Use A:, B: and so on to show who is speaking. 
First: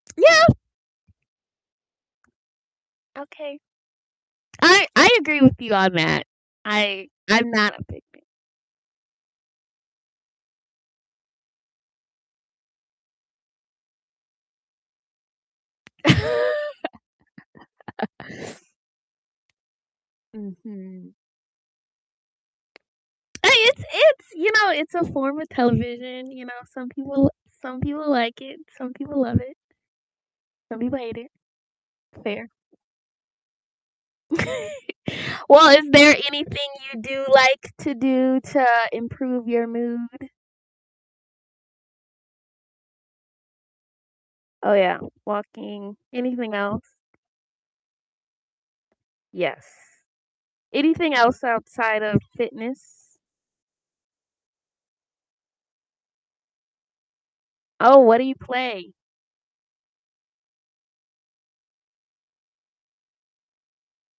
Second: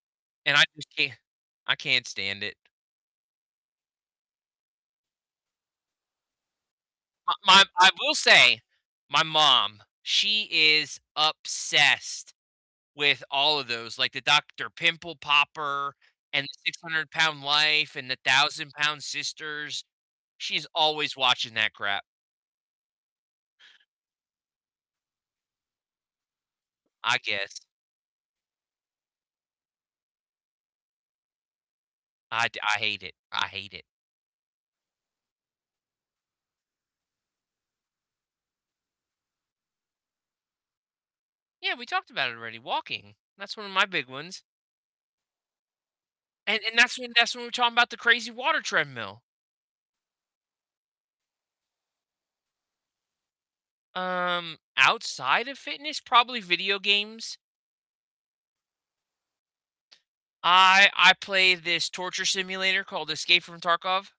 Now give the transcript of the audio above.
A: Yeah.
B: And I just can't I can't stand it.
A: Okay. I I agree with you on that, I
B: M
A: I'm
B: my
A: not a
B: I
A: big
B: will
A: fan.
B: say my mom, she is obsessed with all of those, like the Dr. Pimple Popper, and the 600-lb Life, and the 1,000-lb Sisters, she's
A: Mhm.
B: always watching that crap.
A: Hey, it's it's you know, it's a form of television, you know, some
B: I
A: people
B: guess.
A: some people like it, some people love it some people hate it.
B: I
A: Fair.
B: d I hate it, I hate it.
A: Well, is there anything you do like to do to improve your mood?
B: Yeah, we talked about it already, walking, that's one of my big ones.
A: Oh, yeah walking. Anything
B: And and
A: else?
B: that's when that's when we were talking about the crazy water treadmill.
A: Yes. Anything else outside of fitness?
B: Um, outside of fitness, probably video games.
A: Oh, what do you play?
B: I I play this torture simulator called Escape from Tarkov.